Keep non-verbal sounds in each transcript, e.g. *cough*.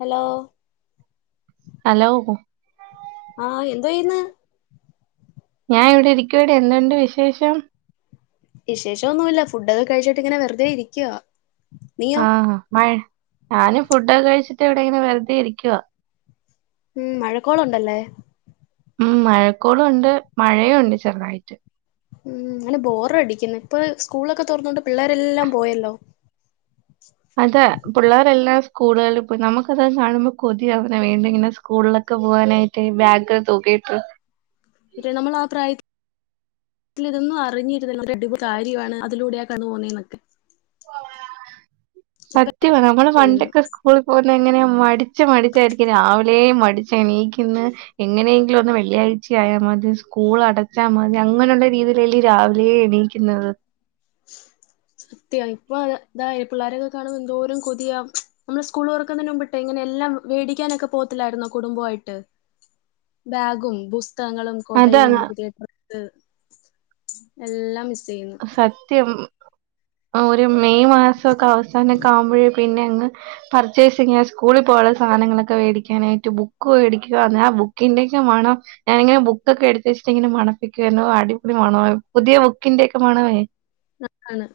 Hello hello ആഹ് എന്തു ചെയ്യുന്ന് ഞാൻ ഇവിടെ ഇരിക്കുവടെ എന്തുണ്ട് വിശേഷം വിശേഷം ഒന്നുമില്ല ഫുഡൊക്കെ കഴിച്ചിട്ട് ഇങ്ങനെ വെറുതെ ഇരിക്കുവാ നീയോ ആഹ് മഴ ഞാനും ഫുഡൊക്കെ കഴിച്ചിട്ട് ഇവിടെ ഇങ്ങനെ വെറുതെ ഇരിക്കുവാ ഉം മഴക്കോളുണ്ടല്ലേ ഉം മഴക്കോള് ഉണ്ട് മഴയും ഉണ്ട് ചെറുതായിട്ട് ഉം എന്നാലും ബോറ് അടിക്കുന്ന് ഇപ്പം സ്കൂളൊക്കെ തൊറന്നോണ്ട് പിള്ളേരെല്ലാം പോയല്ലോ *inaudible* അതെ പിള്ളേരെല്ലാം സ്കൂളുകളിൽ പോയി നമുക്കത് കാണുമ്പം കൊതിയാവണ് വീണ്ടും ഇങ്ങനെ സ്കൂളിലൊക്കെ ക്കെ പോവാനായിട്ട് ബാഗ് ഒക്കെ തൂക്കീട്ട് വീട്ടില് ഇതൊന്നും അറിഞ്ഞിരുന്ന *unintelligible* കാര്യമാണ് അതിലൂടെയാണ് കടന്നു പോകുന്നെ എന്നൊക്കെ ഇപ്പ സത്യമാണ് നമ്മള് ചെയ്യുന്നു പണ്ടൊക്കെ സ്കൂളി പോ ഇങ്ങനെ മടിച്ച് മടിച്ചായിരിക്കും രാവിലെ മടിച്ച് എണീക്കുന്നെ എങ്ങനെയെങ്കിലും ഒന്ന് വെള്ളിയാഴ്ച ച്ച ആയാ മതി സ്കൂൾ അടച്ചാൽ മതി അങ്ങനെയുള്ള രീതിയിലല്ലേ രാവിലേ എണീക്കുന്നത് *inaudible* സത്യവാ ഇപ്പൊ ഇതായെ പിള്ളാരെയൊക്കെ കാണുമ്പം എന്തോരം കൊതിയാ നമ്മള് സ്കൂള് തുറക്കുന്നേന് മുമ്പട്ടേ ഇങ്ങനെ എ എല്ലാം മേടിക്കാനൊക്കെ പോത്തില്ലായിരുന്നോ കുടുംബമായിട്ട് ബാഗും ബുസ് പുസ്തകങ്ങളും കൊടയും അതാണ് പുതിയ ഡ്രസ്സ്‌ എല്ലാം മിസ്സ് സത്യം ആഹ് ഒരു മെയ് മാസമൊക്കെ അവസാനൊക്കെ ആവുമ്പൊഴേ പിന്നെ അങ്ങ് പർച്ചേസിംഗാ സ്കൂളിൽ പോവാനുള്ള സാ സാധങ്ങളൊക്കെമേടിക്കാനായിട്ട് ബുക്ക് മേടിക്കുക ആഹ് ബുക്കിന്റെയൊക്കെ വേണം ഞാനിങ്ങനെ ബുക്കൊക്കെ എടുത്ത് വെച്ച് എന്നിട്ടിങ്ങനെ മണപ്പിക്കുവാരുന്ന് ഓ അടിപൊളി മണവാ പുതിയ ബുക്കിന്റെയൊക്കെ മണവേ ആഹ് ആണ്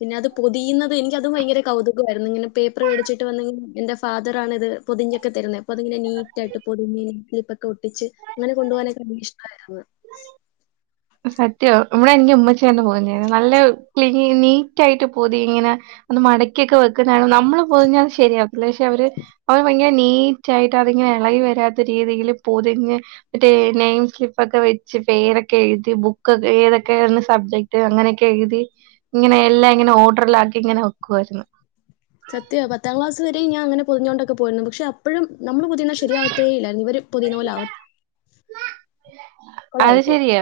പിന്നെ അത് പൊതിയുന്നത് എനിക്ക് അതും ഭയങ്കര കൗതുകമായിരുന്നു ഇങ്ങനെ പേപ്പർ മേടിച്ചിട്ട് വന്ന് എന്റെ ഫാദറാണിത് പൊതിഞ്ഞൊക്കെ തരുന്നെ അപ്പം അതിങ്ങനെ നീറ്റായിട്ട് പൊതിഞ്ഞിങ്ങനെ സ്ലിപ്പ് ഒക്കെ ഒട്ടിച്ച് അങ്ങനെ കൊണ്ട് പോകാനൊക്കെ ഇഷ്ടം ആയിരുന്നു ഉം സത്യം ഇവിടെ എനിക്ക് ഉമ്മച്ചിയാരുന്ന് പൊതിഞ്ഞ് തരുന്നെ നല്ലെ നീറ്റ് ആയിട്ട് പൊതി ഇങ്ങനെ അത് മടക്കിയൊക്കെ വെക്കുന്നെ കാണാം നമ്മള് പൊതിഞ്ഞാ അത് ശരിയാകത്തില്ല പക്ഷെ അവര് അവര് ഭയങ്കര നീറ്റ് ആയിട്ട് അതിങ്ങനെ ഇളകി വരാത്ത രീതിയിൽ പൊതിഞ്ഞ് മറ്റേ നെയിം സ്ലിപ്പൊക്കെ വെച്ച് പേരൊക്കെ എഴുതി ബുക്കൊക്കെ ഏതൊക്കെയാന്ന് സബ്ജെക്ട് അങ്ങനെയൊക്കെ എഴുതി ഇങ്ങനെ എല്ലാം ഇങ്ങനെ ഓർഡറിലാക്കി ഇങ്ങനെ വെക്കുവാരുന്ന് സത്യവാ പത്താം ക്ലാസ് വരെയും ഞാൻ അങ്ങനെ പൊതിഞ്ഞോണ്ടൊക്കെ പോയിരുന്നു പക്ഷെ അപ്പഴും നമ്മള് പൊതിയണെ ശരിയാവത്തേ ഇല്ലാരുന്ന് ഇവര് പൊതിയണ പോലെ ആവ അത് ശെരിയാ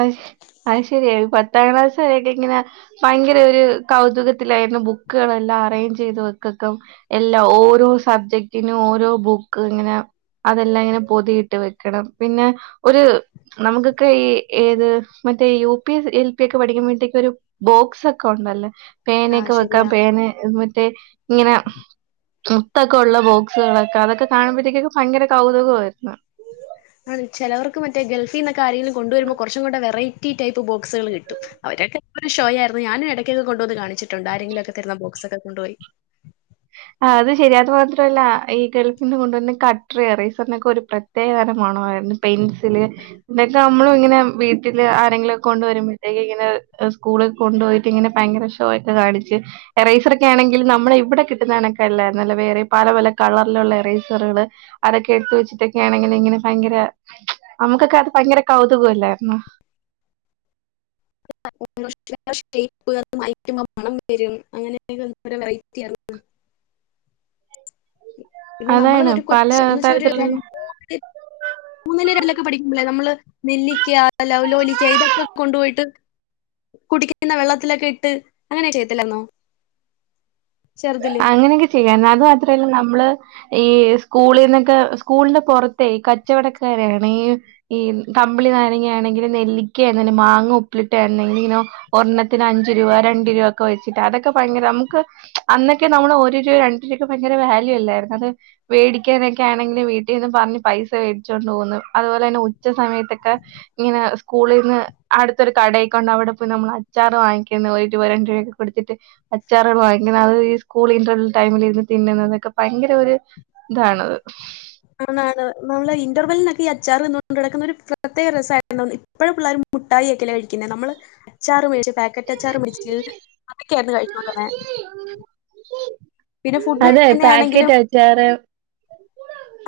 അയ്ഷ് അയ് ശെരിയാ ഒര് പത്താം ക്ലാസ് വരെയൊക്കെ ഇങ്ങനെ ഭയങ്കര ഒരു കൗതുകത്തിലായി ന്നു ബുക്കുകളെല്ലാം അറേഞ്ച് ചെയ്ത് വെക്കക്കും എല്ലാ ഓരോ സബ്ജക്റ്റിനും ഓരോ ബുക്ക് അങ്ങനെ അതെല്ലാം ഇങ്ങനെ പൊതിയിട്ട് വെക്കണം പിന്നെ ഒരു നമുക്കൊക്കെ ഈ ഏത് മറ്റേ യു പി എൽ പി ഒക്കെ പഠിക്കുമ്പോഴത്തേക്ക്‌ ഒരു ബോക്സൊക്കെ ഉണ്ടല്ലോ ആ പേനയൊക്കെ വെയ്ക്കാം ശരിയാ പേനെ മറ്റേ ഇങ്ങനെ മുത്തൊക്കെ ഉള്ള ബോക്സുകളൊക്കെ അതൊക്കെ കാണുമ്പോഴത്തേക്കെക്കെ ഭയങ്കര കൗതുകമായിരുന്നു ആഹ് ചിലവർക്ക് മറ്റേ ഗൾഫീന്നൊക്കെ ആരെങ്കിലും കൊണ്ടുവരുമ്പോ കുറച്ചും കൂടെ വെറൈറ്റി ടൈപ്പ് ബോക്സുകൾ കിട്ടും അവര് ഒക്കെ എപ്പഴും ഷോ ആയിരുന്നു ഞാനെ ഇടക്കൊക്കെ കൊണ്ട് വന്ന് കാണിച്ചിട്ടുണ്ട് ആരെങ്കിലും ഒക്കെ തരുന്ന ബോക്സൊക്കെ കൊണ്ടുപോയി ആഹ് അത് ശരി അത് മാത്രല്ല ഈ ഗൾഫിന്ന് കൊണ്ട് വരുന്ന കട്ട്ര് റയ്സിനൊക്കെ ഒരു പ്രത്യേക തരം മണം പെൻസില് ഇതൊക്കെ അമ്മളും ഇങ്ങനെ വീട്ടില് ആരെങ്കിലൊകൊണ്ട് വരുമ്പത്തേക്ക് ഇങ്ങനെ സ്കൂളി കൊണ്ട് പോയിട്ട് ഇങ്ങനെ ഭയങ്കര ഷോയൊക്കെ കാണിച്ച്. എറൈസറൊക്കെയാണെങ്കിൽ നമ്മളെ ഇവ്ടെ കി *unintelligible* ക്കല്ല നല്ല വേറെ പല പല കളറ്ലുള്ള റയ്സറേള് അതൊക്കെ എടുത്ത് വെച്ചിട്ടൊക്കെയാണെങ്കി ഇങ്ങനെ ഭയങ്കര നമ്മ്ക്കൊക്കെ അത് ഭയങ്കര കൗതുകല്ലെന്ന *unintelligible* മണം വരും അങ്ങനെയൊക്കൊരു വെറൈറ്റി ആണ് പിന്നെ നമ്മള് അതാണ് ഒരു പല കൊച്ച് ന്ന് വെച്ച ഒര് തരത്തിലുള്ള രണ്ട് *unintelligible* മൂന്നില് *unintelligible* ലൊക്കെ പഠിക്കുമ്പള് നമ്മള് നെല്ലിക്ക അല്ല ലൗലോലിക്ക ഇതൊക്കെ കൊണ്ടുപോയിട്ട് കുടിക്ക്ന്ന വെള്ളത്തിലൊക്കെ ഇട്ട് അങ്ങനെയൊ *unintelligible* ത്തില്ലായിരുന്നോ അങ്ങനെയൊക്കെ ചെയ്യാ അത് മാത്രല്ല നമ്മള് ഈ സ്കൂളീന്നൊക്കെ സ്കൂളിന്റെ പൊറത്തെ കച്ചവടക്കാരാണെ ഈ ക കമ്പിളി നാരങ്ങ ആണെങ്കിലും നെല്ലിക്കയാണെലും മാങ്ങ ഉപ്പിലിട്ടയാണെലും ഒരെണ്ണ് തിന് അഞ്ച് രൂപ ഒക്കെ വെച്ച്ട്ട് അതൊക്കെപയങ്കര അമക് അന്ന് നമ്മള് ഒരുരൂ രണ്ട് രൂഒക്കെ ഭയങ്കര വാല്യു അല്ലായിരുന്നൊ വേടിക്കാനൊക്കെ ആണെങ്കി വീട്ടി നിന്ന് പറഞ് പൈസ പോലെന്നെ ഉച്ച സമയതൊക്കെ ഇങ്ങനെ സ്കൂളിരുന്ന് അടുത്തൊരു കട അവ്ടെ പോയി നമ്മൾ അച്ചാറ് വാങ്ങിക്ന്ന പോയിറ്റ് രണ്ട് രൂപക്കെ കൊടുത്തിട്ട്. അച്ചാറേള് വാങ്ങിക്ന്ന അത് ഈ സ്കൂള് ഇന്റർവൽ ടൈമിലിരുന്ന് തിന്നുന്നതൊക്കെ പയങ്കര ഒര് ഇതാണത് ആണ് നമ്മള് ഇന്റർവെലിനൊക്കെ ഈ അച്ചാറ്തിന്നോണ്ട് ടക്കുന്നൊരു ഒരു പ്രത്യേക രസായിരുന്നു ഇപ്പഴും പിള്ളേര് മുട്ടായിക്കല്ലെ കഴിക്കുന്നെ നമ്മള് അച്ചാറ് എ പാക്കറ്റ് അച്ചാറ് മിച്ച് അതൊക്കായിരുന്നു കഴിച്ചോണ്ടുരുന്നെ പിന്നെ ഫുഡ് അതെ കഴിക്ക്ന്നാണെങ്കിലും പാക്കറ്റ് അച്ചാറ്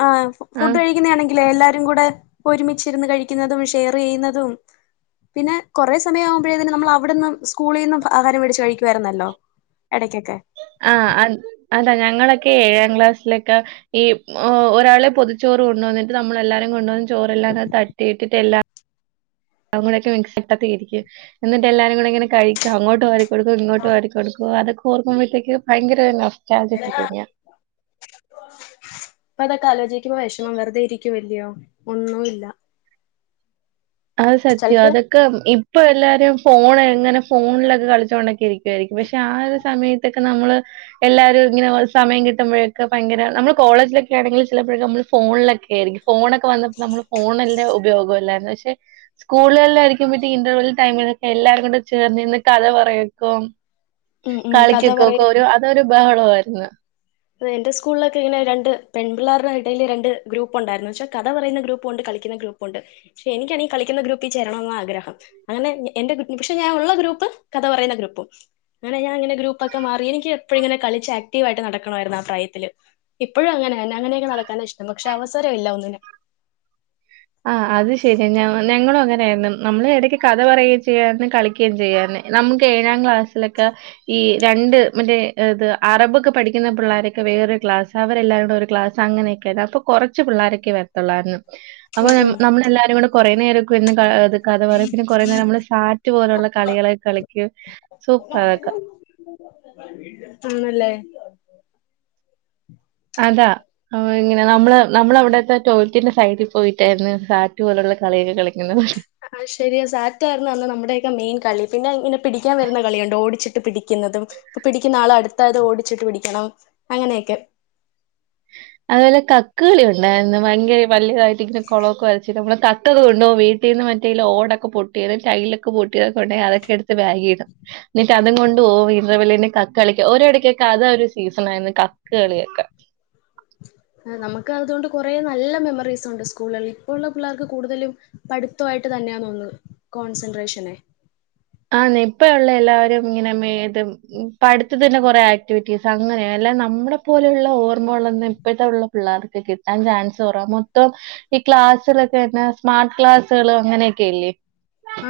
ആഹ് ഫുഡ് ആഹ് കഴിക്ക്ന്നാണെങ്കി ലെ എല്ലാരും കൂടെ ഒരുമിച്ചിരുന്ന് കഴിക്ക്ന്നതും. ഷെയറീയ്യുന്നതും പിന്നെ കൊറേ സമയ ആവുമ്പഴതിന് നമ്മളവ്ട്ന്ന് സ്കൂളീന്നും ആഹാരം വേടിച്ച് കഴിക്കുവായിരുന്നല്ലൊ എടയ്കൊക്കെ ആഹ് അ അൻ അന്താ ഞങ്ങളൊക്കെ ഏഴാം ക്ലാസ്സിലൊക്കെ ഈ ഒരാള് പൊതിച്ചു പൊതിചോറ് കൊണ്ടുവന്നിട്ട് നമ്മളെല്ലാരും കൊണ്ടുവന്ന് ചോറെല്ലാം തട്ടിയിട്ടിട്ട് എല്ലാം അവ് കൂടെക്കെ മിക്സ് ഇട്ടത്തിരിക്കും എന്നിട്ട് എല്ലാരും കൂടെങ്ങനെ കഴിക്ക അങ്ങോട്ട് വാരി കൊടുക്കും ഇങ്ങോട്ട് വാരികൊടുക്കും അതൊക്കെ ഓർക്കുമ്പോഴത്തേക്ക് ഭയങ്കര ചാർജ് *unintelligible* ഇപ്പ അതൊക്കെ ആലോചിക്കുമ്പൊ വെഷമം വെറുതെ ഇരിക്കുവല്ല്യയൊ ഒന്നുമില്ല അത് സത്യാ ചെലപ്പോ അതൊക്കെ ഇ ഇപ്പൊ എല്ലാരും ഫോണ് എങ്ങനെ ഫോണിലൊക്കെ കളിച്ചോണ്ടൊക്കെരിക്കുവായിരിക്കും പഷെ ആ ഒര് സമയത്തൊക്കെ നമ്മള് എല്ലാരും ഇങ്ങനെ സമയം കിട്ടുമ്പഴൊക്കെ ഭയങ്കര നമ്മള് കോളജിലൊക്കെ ആണെങ്കിൽ ചിലപ്പൊഴക്കെ നമ്മള് ഫോണിലൊക്കെ ആയിരിക്കും ഫോണൊക്കെ വന്നപ്പൊ നമ്മള് ഫോണല്ലെ ഉപയോഗല്ലാരുന്നൊ പഷെ സ്കൂളുകളആയിരിക്കും പറ്റി ഇന്റർവെൽ ടൈമിലൊക്കെ എല്ലാരും കൂടെ ചേർന്ന് ഇന്ന് കഥ പറയക്കും ഉം ഉം കഥ പറയും കളിക്ക്ക്കൊക്കൊരു അതൊരു ബഹളായിരുന്നു എന്റെ സ്കൂൾലൊക്കെ ഇങ്ങനെ രണ്ട് പെൺ പിള്ളാര്ടെ എടയില് രണ്ട് ഗ്രൂപ്പ്ണ്ടായിരുന്നു കഥ പറയുന്ന ഗ്രൂപ്പുണ്ട് ക കളിക്കുന്ന ഗ്രൂപ്പുണ്ട് ഷെ എനിക്കാണെങ്കി ഈ കളിക്ക്ണ ഗ്രൂപ്പി ചേരണൊന്നാ ആഗ്രഹം. അങ്ങനെ എന്റെ ഷെ ഞാൻ ഉള്ള ഗ്രൂപ്പ് കഥ പറയ്ന്ന ഗ്രൂപ്പും. അങ്ങനെ ഞാൻ ഗ്രൂപ്പൊക്കെ മാറി എനിക്ക് എപ്പഴും ഇങ്ങനെ കളിച്ച് ആക്ടീവായിട്ട് നടക്ക ണായിരുന്നു ആ പ്രായത്തില്. ഇപ്പഴും അങ്ങനെന്നെ അങ്ങനെ നടക്കാനാ ഇഷ്ടം പക്ഷെ അവസരമില്ല ഒന്നിനും ആഹ് അത് ശെരി ഞ ഞങ്ങളും അങ്ങൻ *unintelligible* നമ്മള് എടക്ക് കഥ പറയുകയും ചെയ്യാര്ന്ന് കളിക്കേം ചെയ്യാര്ന്ന് നമക്ക് ഏഴാം ക്ലാസ്സിലൊക്കെ ഈ ഈ രണ്ട് മറ്റേ ഏത് അറബ് ഒക്കെ പഠിക്ക്ന്ന പിള്ളാരൊക്കെ വേറെ ക്ലാസ് അവരെല്ലാരുടെ ഒര് ക്ലാസ് അങ്ങനെയൊക്കെയാര്ന്ന് അപ്പൊ കൊറച്ച് പിള്ളാരൊക്കെ വരത്തോള്ളാര്ന്ന് അപ്പ ഉം നമ്മ ഉം നമ്മളെല്ലാരും കൂടെ കൊറേ നേരം ഒക്കെരിന്ന് കഥ പറിം പിന്നെ കൊറേ നേരം നമ്മള് സാറ്റ് പോല്ള്ള കളി ഇന്നല്ലേ അതാ ഇങ്ങനെ നമ്മള് നമ്മളവ്ടത്തെ ടോയ്ൽറ്റിന്റെ സൈഡി പോയിട്ടായിരുന്നു സാറ്റ് പോല് കളിയൊക്കെ കളിക്ക്ന്നെ ആഹ് ശെരിയാ സാറ്റാര്ന്ന് അന്ന് നമ്മുടെക്കെ മെയിൻ കളി പിന്നെ ഇങ്ങനെ പിടിക്കാൻ വരുന്ന കളിയുണ്ട് ഓടിച്ചിട്ട് പിടിക്ക ന്നതും ഇപ്പൊ പിടിക്കുന്ന ആള് അടുത്തായത് ഓടിച്ചിട്ട് പിടിക്കണം അങ്ങനെയൊക്കെ അതു പോലെ കക്ക്കളി ഉണ്ടായിര്ന്ന്‌ ഭയങ്കര വല്യതായിട്ട് ഇങ്ങനെ കൊളോക്കെ വരച്ച് നമ്മുടെ *unintelligible* കൊണ്ടോവും വീട്ടീന്ന് മറ്റേ ഓടൊക്കെ പൊട്ടിയതും ടൈലൊക്കെ പൊട്ടിയതും കൊണ്ടേയ് അതൊക്കെടുത്ത് ബാഗീടും എന്നിട്ടതും കൊണ്ട്‌ പോവും ഇന്റർ ബെല്ലിന് കക്ക് കളിക്കും ഓരിടക്കൊക്കെ അത് ഒരു സീസണായിരുന്നു കക്ക് കളിയൊക്കെ നമക്ക് അതോണ്ട് കുറെ നല്ല മെമ്മറീസ് ഉണ്ട് സ്കൂളുകളിൽ ഇപ്പോ ഉള്ള പിള്ളേർക്ക് കൂടുതലും പഠിത്തുവായിട്ട് തന്നെയാണോന്ന് കോൺസെൻട്രേഷന് ആന്നേ ഇപ്പ ഉള്ള എല്ലാവരും ഇങ്ങനെ ഇത് പടിത്തതിന്റെ കൊറെ ആക്ടിവിറ്റീസ് അങ്ങനെയാ ല്ലാതെ നമ്മള പോലെയുള്ള ഓർമ്മകളൊന്നും ഇപ്പോഴത്തെ ഉള്ള പിള്ളേർക്ക് കിട്ടാൻ ചാൻസ് കുറവാ മൊത്തോം ഈ ക്ലാസിറെക്കെ അന്നെ സ്മാർട്ട് ക്ലാസുകൾ അങ്ങനെയൊക്കെല്ലേ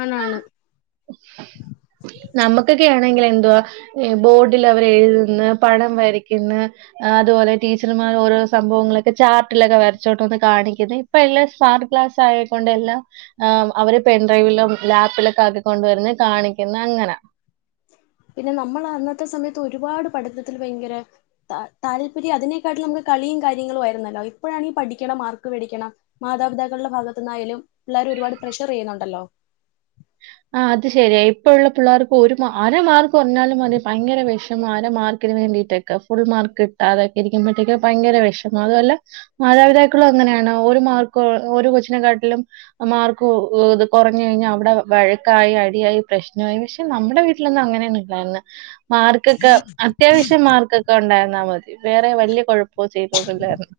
ആണാണ് നമുക്കൊക്കെയാണെ ങ്കിൽ എന്തുവാ ബോർഡിൽ അവരെഴുതുന്ന്‌ പടം വരയ്ക്കുന്ന് അതുപോലെ ടീച്ചർമാ ഓരോ സംഭവങ്ങളൊക്കെ ചാർട്ടിലൊക്കെ വരച്ചോട്ടൊന്ന് കാണിക്കുന്നു ഇപ്പൊ എല്ലാം സ്മാർട്ട്ക്ലാസ്സ്‌ ആയക്കൊണ്ട് എല്ലാം ആ അവര് പെൻ ഡ്രൈവിലും ലാപ്പിലൊക്കെ ആക്കിക്കൊണ്ടുവരുന്ന് കാണിക്കുന്ന അങ്ങനാ പിന്നെ നമ്മൾ അന്നത്തെ സമയത്ത് ഒരുപാട് പഠനത്തിൽ ഭയങ്കര താല്പര്യം അതിനെക്കാട്ടിലും നമുക്ക് കളീം കാര്യങ്ങളും ആരുന്നല്ലോ ഇപ്പോഴാണ് പഠിക്കണം മാർക്ക് മേടിക്കണം മാതാപിതാക്കളുടെ ഭാഗത്ത് ന്നായാലും പിള്ളേരൊരുപാ ട് പ്രഷർ ചെയ്യുന്നുണ്ടല്ലോ ആ അത് ശെരിയ ഇപ്പഴുള്ള പിള്ളേർക്ക് ഒരു അര മാർക്ക് കൊറഞ്ഞാലും മതി ഭയങ്കര വിഷമാ അര മാർക്ക് വേണ്ടീട്ടക്ക ഫുൾ മാർക്ക് കിട്ടാതെക്കേ ഇരിക്ക്പോഴ്ത്തേക്ക ഭയങ്കര വിഷമ അതുവല്ല മാതാപിതാക്കളും അങ്ങ അങ്ങനന്ന ഒരു മാർക്ക് ഒരു കൊച്ചിനെ കാട്ടിലും മാർക്ക്ത് കുറഞ്ഞ കഴിഞ്ഞാൽ അവിടെ വഴക്കായി അടിയായി പ്രശ്നായി പക്ഷെ നമ്മുടെ വീട്ടിലൊന്നും അങ്ങനെയൊന്നു ഇല്ലായിന്ന് മാർക്കൊക്കെ അത്യാവശ്യം മാർക്കൊക്കെ ഉണ്ടായിരുന്നാൽ മതി വേറെ വേറെ വലിയ കുഴപ്പോ ചീതൊന്നില്ലായിരുന്നു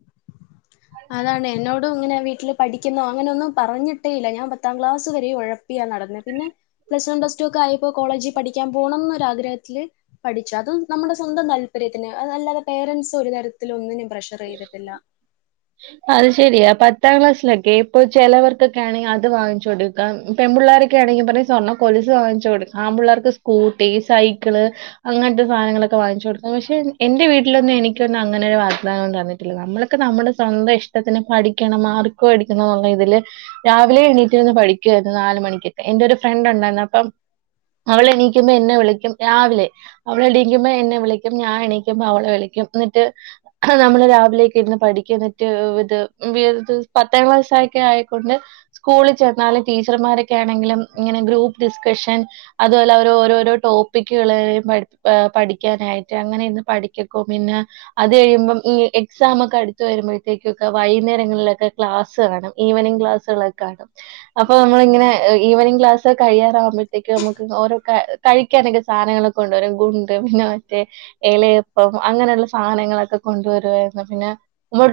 അതാണ് എന്നോടും ഇങ്ങനെ വീ ട്ടില് പഠിക്ക്ന്നോ അങ്ങനൊന്നും പറഞ്ഞിട്ടേ ഇല്ല ഞാൻ പത്താം ക്ലാസ് വരെ ഉഴപ്പിയാ നടന്നേ പിന്നെ പ്ലസ് വൺ പ്ലസ്‌ ടു ഒക്കെ ആയപ്പോ കോളേജിൽ പഠിക്കാൻ പോണംന്ന്‌ ഒരാഗ്രഹത്തിത്തില് പഠിച്ചു അതും നമ്മുടെ സ്വന്തം താല്പര്യത്തിന് അ അല്ലാതെ പാരൻറ്സ് ഒരു തരത്തിൽ ഒന്നിനും പ്രഷർ ചെയ്തിട്ടില്ല അത് ശരിയാ പത്താം ക്ലാസ്സിലൊക്കെ ഇപ്പൊ ചിലവർക്കൊക്കെ ആണെങ്കിൽ അത് വാങ്ങിച്ചു കൊടുക്കാം പെൺപുള്ള ർക്കൊക്കെണെങ്കിൽ പറയും സ്വർണ്ണകൊലുസ്സ് വാങ്ങിച്ചോടുക്ക ആമ്പുള്ളാർക്ക് സ്കൂട്ടി സൈക്കിൾ അങ്ങനത്തെ സാധനങ്ങ ങ്ങളൊക്കെ വാങ്ങിച്ചാെട്ക്കും പക്ഷെ എന്റെ വീട്ടിലാെന്നും എനിക്കൊന്നും അങ്ങനൊര് വാഗ്ദാനോം തന്നിട്ടില്ല നമ്മളൊക്കെ നമ്മ്ടെ സ്വന്തം ഇഷ്ടത്തിന് പഠിക്കണം മാർക്ക് വേടിക്കണൊന്ന്ള്ള ഇതില് രാവിലേ എണീറ്റിര്ന്ന് പഠിക്കുവായ്ര്ന്ന് നാല് മണിക്കക്ക എന്റെ ഒരു ഫ്രണ്ട്ണ്ടായിന്ന് അപ്പം അവളെ എണീക്കുമ്പോ എന്നെ വിളിക്കും രാവിലെ അവളെണീക്കുമ്പോ എന്നെ വിളിക്കും ഞാൻ എണീക്കുമ്പോ അവളെ വിളിക്കും എന്നിട്ട് നമ്മള് രാവിലക്ക് ഇരുന്ന് പഠിക്കും എന്നിട്ട് ഇത്‌ പത്താം ക്ലാസ്സക്കെ ആയിക്കൊണ്ട് സ്കൂളിൽ ചെന്നാലും ടീച്ചർമാരൊക്കെ ആണെങ്കിലും ഗ്രൂപ്പ് ഡിസ്കഷൻ അതുപോലെ ഓരോരോ ടോപ്പിക്കുകള് പഠിക്കാനായിട്ട് അങ്ങനെ ഇന്ന് പഠിക്കക്കോ പിന്നെ അത് കഴിയുമ്പം ഈ എക്സാം ഒക്കെ അടുത്ത് വരുമ്പോ തേക്ക്ക്കെ വൈകുന്നേരങ്ങളിലൊക്കെ ക്ലാസ്സ് കാണും ഈവനിങ് ക്ലാസ്സുകളൊക്കെ കാണും അപ്പൊ നമ്മളിങ്ങനെ ഈവനിങ് ക്ലാസ് കഴിയാറാവുമ്പോഴത്തേക്കും നമുക്ക് ഓരോ കഴിക്കാനൊക്കെ സാധനങ്ങളൊക്കെ കൊണ്ടുവരും ഗുണ്ട് പിന്നെ മറ്റേ ഇലയപ്പം അങ്ങനെയുള്ള സാധനങ്ങളൊക്കെ കൊണ്ടുവരുവായിരുന്നു പിന്നെ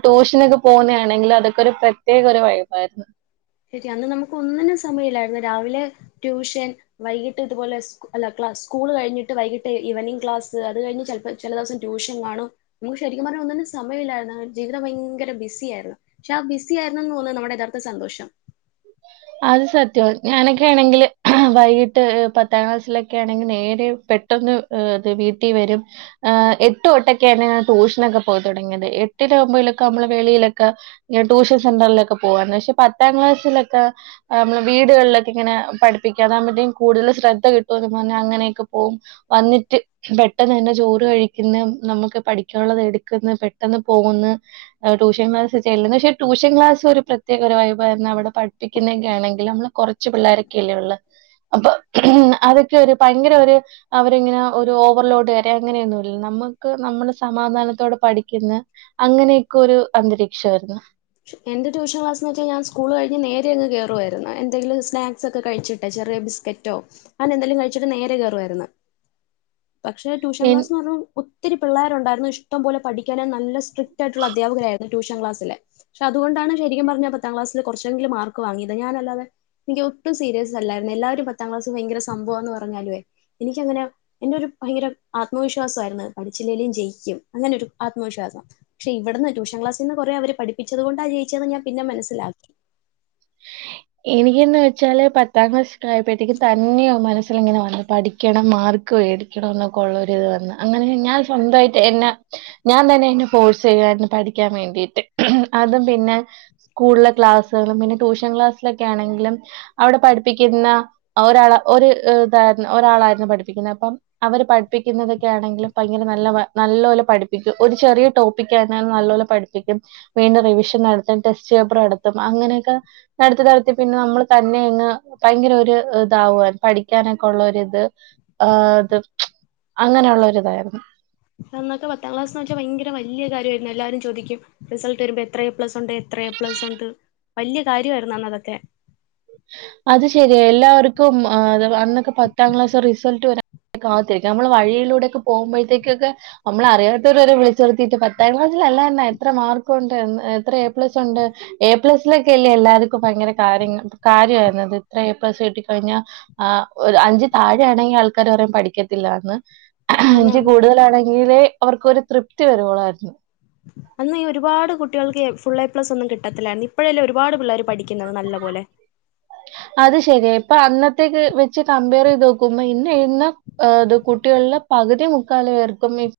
ട്യൂഷനൊക്കെ പോവുന്ന ആണെങ്കിൽ അതൊക്കെ ഒരു പ്രത്യേക ഒരു വൈബായിരുന്നു ശരി അന്ന് നമുക്ക് ഒന്നിനും സമയില്ലായിരുന്നു രാവിലെ ട്യൂഷൻ വൈകിട്ട് ഇതുപോലെ അല്ല ക്ലാ സ്കൂൾ കഴിഞ്ഞിട്ട് വൈകിട്ട് ഈവനിങ് ക്ലാസ്സ്‌ അത് കഴിഞ്ഞു ചില ദിവസം ട്യൂഷൻ കാണും നമുക്ക് ശരിക്കും പറഞ്ഞ ഒന്നിനും സമയുല്ലായിരുന്ന ജീവിതം ഭയങ്കര ബിസി ആയിയിരുന്നു പക്ഷെ ആ ബിസി ആയിരുന്നു തോന്നുന്നു നമ്മുടെ യതാർത്ഥ സന്തോഷം അത് സത്യം ഞാനൊക്കെ ആണെങ്കില് വൈകീട്ട് പത്താം ക്ലാസ്സിലൊക്കെ ആണെങ്കിൽ നേരെ പെട്ടന്ന് അത് വീട്ടിൽ വരും എട്ട്ൊട്ടൊക്കൊണ് ട്യൂഷനൊക്കെ പോയി തുടങ്ങിയത് എട്ടിലും ഒമ്പയിലും ഒക്കെ നമ്മള് വെളിയിലൊക്കെ ട്യൂഷൻ സെന്റിലൊക്കെ പോകയാന്നു പക്ഷെ പത്താം ക്ലാ ലെക്കെ ആഹ് അമ്മള് വീട്കൾലൊക്കിങ്ങെനാ പഠിപ്പിക്കാ അതാക്മ്പത്തേൻ കൂട്തൽ ശ്രദ്ധ കിട്ടൂന്ന് പർഞ്ഞ് അങ്ങനെ വന്നിട്ട് പെട്ടെന്ന് തന്നെ ചോറ് കഴിക്കുന്ന നമുക്ക് പഠിക്കാനുള്ളത് എടുക്കുന്ന പെട്ടെന്ന് പോകുന്ന് ട്യൂഷൻ ക്ലാസ്സിൽ ചെല്ലുന്ന പക്ഷേ ട്യൂഷൻ ക്ലാസ്സ് ഒരു പ്രത്യേക ഒരു വൈബായിരുന്നു അവിടെ പഠിപ്പിക്കുന്നതൊക്കെ ആണെങ്കിൽ നമ്മള് കുറച്ച് പിള്ളോരൊക്കെല്ലേ ഉള്ളൂ അപ്പൊ ഉ അതൊക്കെ ഒരു ഭയങ്കര ഒരു അവരിങ്ങനെ ഒരു ഓവർലോഡ്കാര് അങ്ങനെയൊന്നുംല്ല നമ്മുക്ക് നമ്മള് സമാധാനത്തോടെ പഠിക്കുന്ന അങ്ങനെയൊക്കെ ഒരു അന്തരീക്ഷായിരുന്നു എന്റെ ട്യൂഷൻ ക്ലാസ്ന്ന് വച്ചാൽ സ്കൂള് കഴിഞ് നേരെ അങ്ങ് കേറുായിരുന്നു എന്തെങ്കും സ്നാക്സ് ഒക്ക കഴിച്ചിട്ടച്ചേ ചെറിയ ബിസ്ക്കറ്റോ അങ്ങനെ എന്തെലും കഴിച്ച്ട്ട് നേരെ കേറുവായ്ര്ന്ന് പക്ഷേ ട്യൂഷൻ ക്ലാസ്സ്ന്ന് പറഞ്ഞു ഒത്തിരി പിള്ളേരുണ്ടായിരുന്നു ഇഷ്ടം പോലെ പഠിക്കാന നല്ല സ്ട്രിക്റ്റ് ആയിട്ടുള്ള അധ്യാപകരായി യിരുന്നു ട്യൂഷൻ ക്ലാസ്സി ല് പക്ഷെ അതുകൊണ്ടാണ് ശരിക്കും പറഞ്ഞ പത്താം ക്ലാസിൽ കുറച്ചെങ്കിലും മാർക്ക് വാങ്ങിയത്ഞാനല്ലാതെ എനിക്ക് ഒട്ടും സീരിയസ് അല്ലായിരുന്നു എല്ലാവരും പത്താം ക്ലാസ് ഭയങ്കര സംഭവാന്ന് പറഞ്ഞാലുവേ എനിക്കങ്ങനെ എന്റൊരു ഭയങ്കര ആത്മവിശ്വാസായ്ര് ന്ന് പഠിച്ചില്ലേലും ജെയിക്കും അങ്ങനെരു ആത്മവിശ്വാസാ പക്ഷെ ഇവട്ന്ന് ട്യൂഷൻ ക്ലാസീന്ന് കൊറേ അവര് പഠി പഠിപ്പിച്ചത് കൊണ്ടാ ജയിച്ചെന്ന് ഞാൻ പിന്നെ മനസ്സിലാക്കി എനിക്കിന്ന് വെച്ചാല് പത്താം ക്ലാസ്ക്കെ ആയപ്പോഴത്തേക്കും തന്നെയോ മനസ്സിൽ ഇങ്ങനെ വന്ന് പഠിക്കണം മാർക്ക് പേടിക്കണം ന്നൊക്കെ ഒള്ളാെര്ത് വന്ന് അങ്ങനെ ഞാൻ സ്വന്തായ്ട്ട് എന്നെ ഞാൻ തന്നെ എന്നെ ഫോഴ്സെയ്യുവാര് പഠിക്കാൻ വേണ്ടിട്ട് അതും പിന്നെ സ്കൂളിലെ ക്ലാസ്സ്കള് പിന്നെ ട്യൂഷൻ ക്ലാസിലൊക്കെ ആണെങ്കിലും അവ്ടെ പഠ്പ്പിക്ക്ന്ന ഒരാൾ ഒര് തായ്ര്ന്ന് ഒരാ പഠിപ്പിക്കുന്നത് അപ്പം അവര് പഠിപ്പിക്കുന്നതൊക്കെ ആണെങ്കിലും ഭയങ്കര നല്ല നല്ല പോലെ പഠിപ്പ ഒരു ചെറിയ ര് ടോപ്പിക്കെന്നെ നല്ല പോലെ പഠിപ്പിക്കും വീണ്ടും റിവിഷൻ നടത്തും ടെസ്റ്റ് പേപ്പറ് നടത്തും അങ്ങനൊക്കാ നടത്തി നടത്തി പിന്നെ നമ്മൾ തന്നെ അങ്ങ് ഭയങ്കര ഒരു ഇതാവുവാൻ പഠിക്കാനൊക്കെള്ള ഒര് ഇത് ആഹ് ത് അങ്ങനെ ഒള്ളൊര്തായ്ര്ന്ന് അന്നൊക്കെ പത്താം ക്ലാസ് എന്ന് വെച്ചാൽ വെച്ചാ ഭയങ്കര വലിയ കാര്യമായിരുന്നു എല്ലാരും ചോദിക്കും റിൾട്ട് വരുമ്പോ എത്ര എ പ്ലസ്ണ്ട് എത്ര എ പ്ലസ്ണ്ട് വലിയ കാര്യമായിരുന്നു അന്നതൊക്കെ അത് ശരി എല്ലാവർക്കും അന്നൊക്കെ പത്താം ക്ലാസ് റിസൾട്ട് വരാ കാത്തിരിക്കും നമ്മൾ വഴിയിലൂടെയൊക്ക പോക്പോഴത്തേക്കെ നമ്മളെ അറിയാത്തവര് വിളിച്ചിർത്തിട്ട് പത്താം ക്ലാസ് ല്ലാ എത്ര മാർക്കും ഉണ്ട് എത്ര എ പ്ലസ് ഉണ്ട് എ പ്ലസിലൊക്കെ ഇല്ലേ എല്ലാവർക്കും ഭയങ്കര കാര്യങ്ങ കാര്യമായിരുന്നുത് ഇത്ര പപ്പേഴ കിട്ടിക്കഴിഞ്ഞ ആ് ഒരു അഞ്ചച് താഴൊണെങ്കിൽ ആൾക്കാരർ അയും പഠിക്കത്തില്ല അതാണ് എനിക്ക് കൂടുതലാണെങ്കിലേ അവർക്ക് ഒരു തൃപ്തി വരുവോളായിരുന്നു അന്ന് ഒരുപാട് കുട്ടികൾക്ക് ഫുൾ എ പ്ലസ് ഒന്നും കിട്ടത്തില്ലായിരുന്നു ഇപ്പോഴല്ലേ ഒരുപാട് പിള്ളേർ പഠിക്കുന്നത് നല്ല പോോലെ അത് ശരിയ ഇപ്പൊ അന്നത്തേക്ക് വെച്ച് കമ്പയർ ചെയ്ത് നോക്കുമ്പോ ഇന്ന് എനേ കുട്ടികളെ പകുതി മുക്കാലു പേർക്കും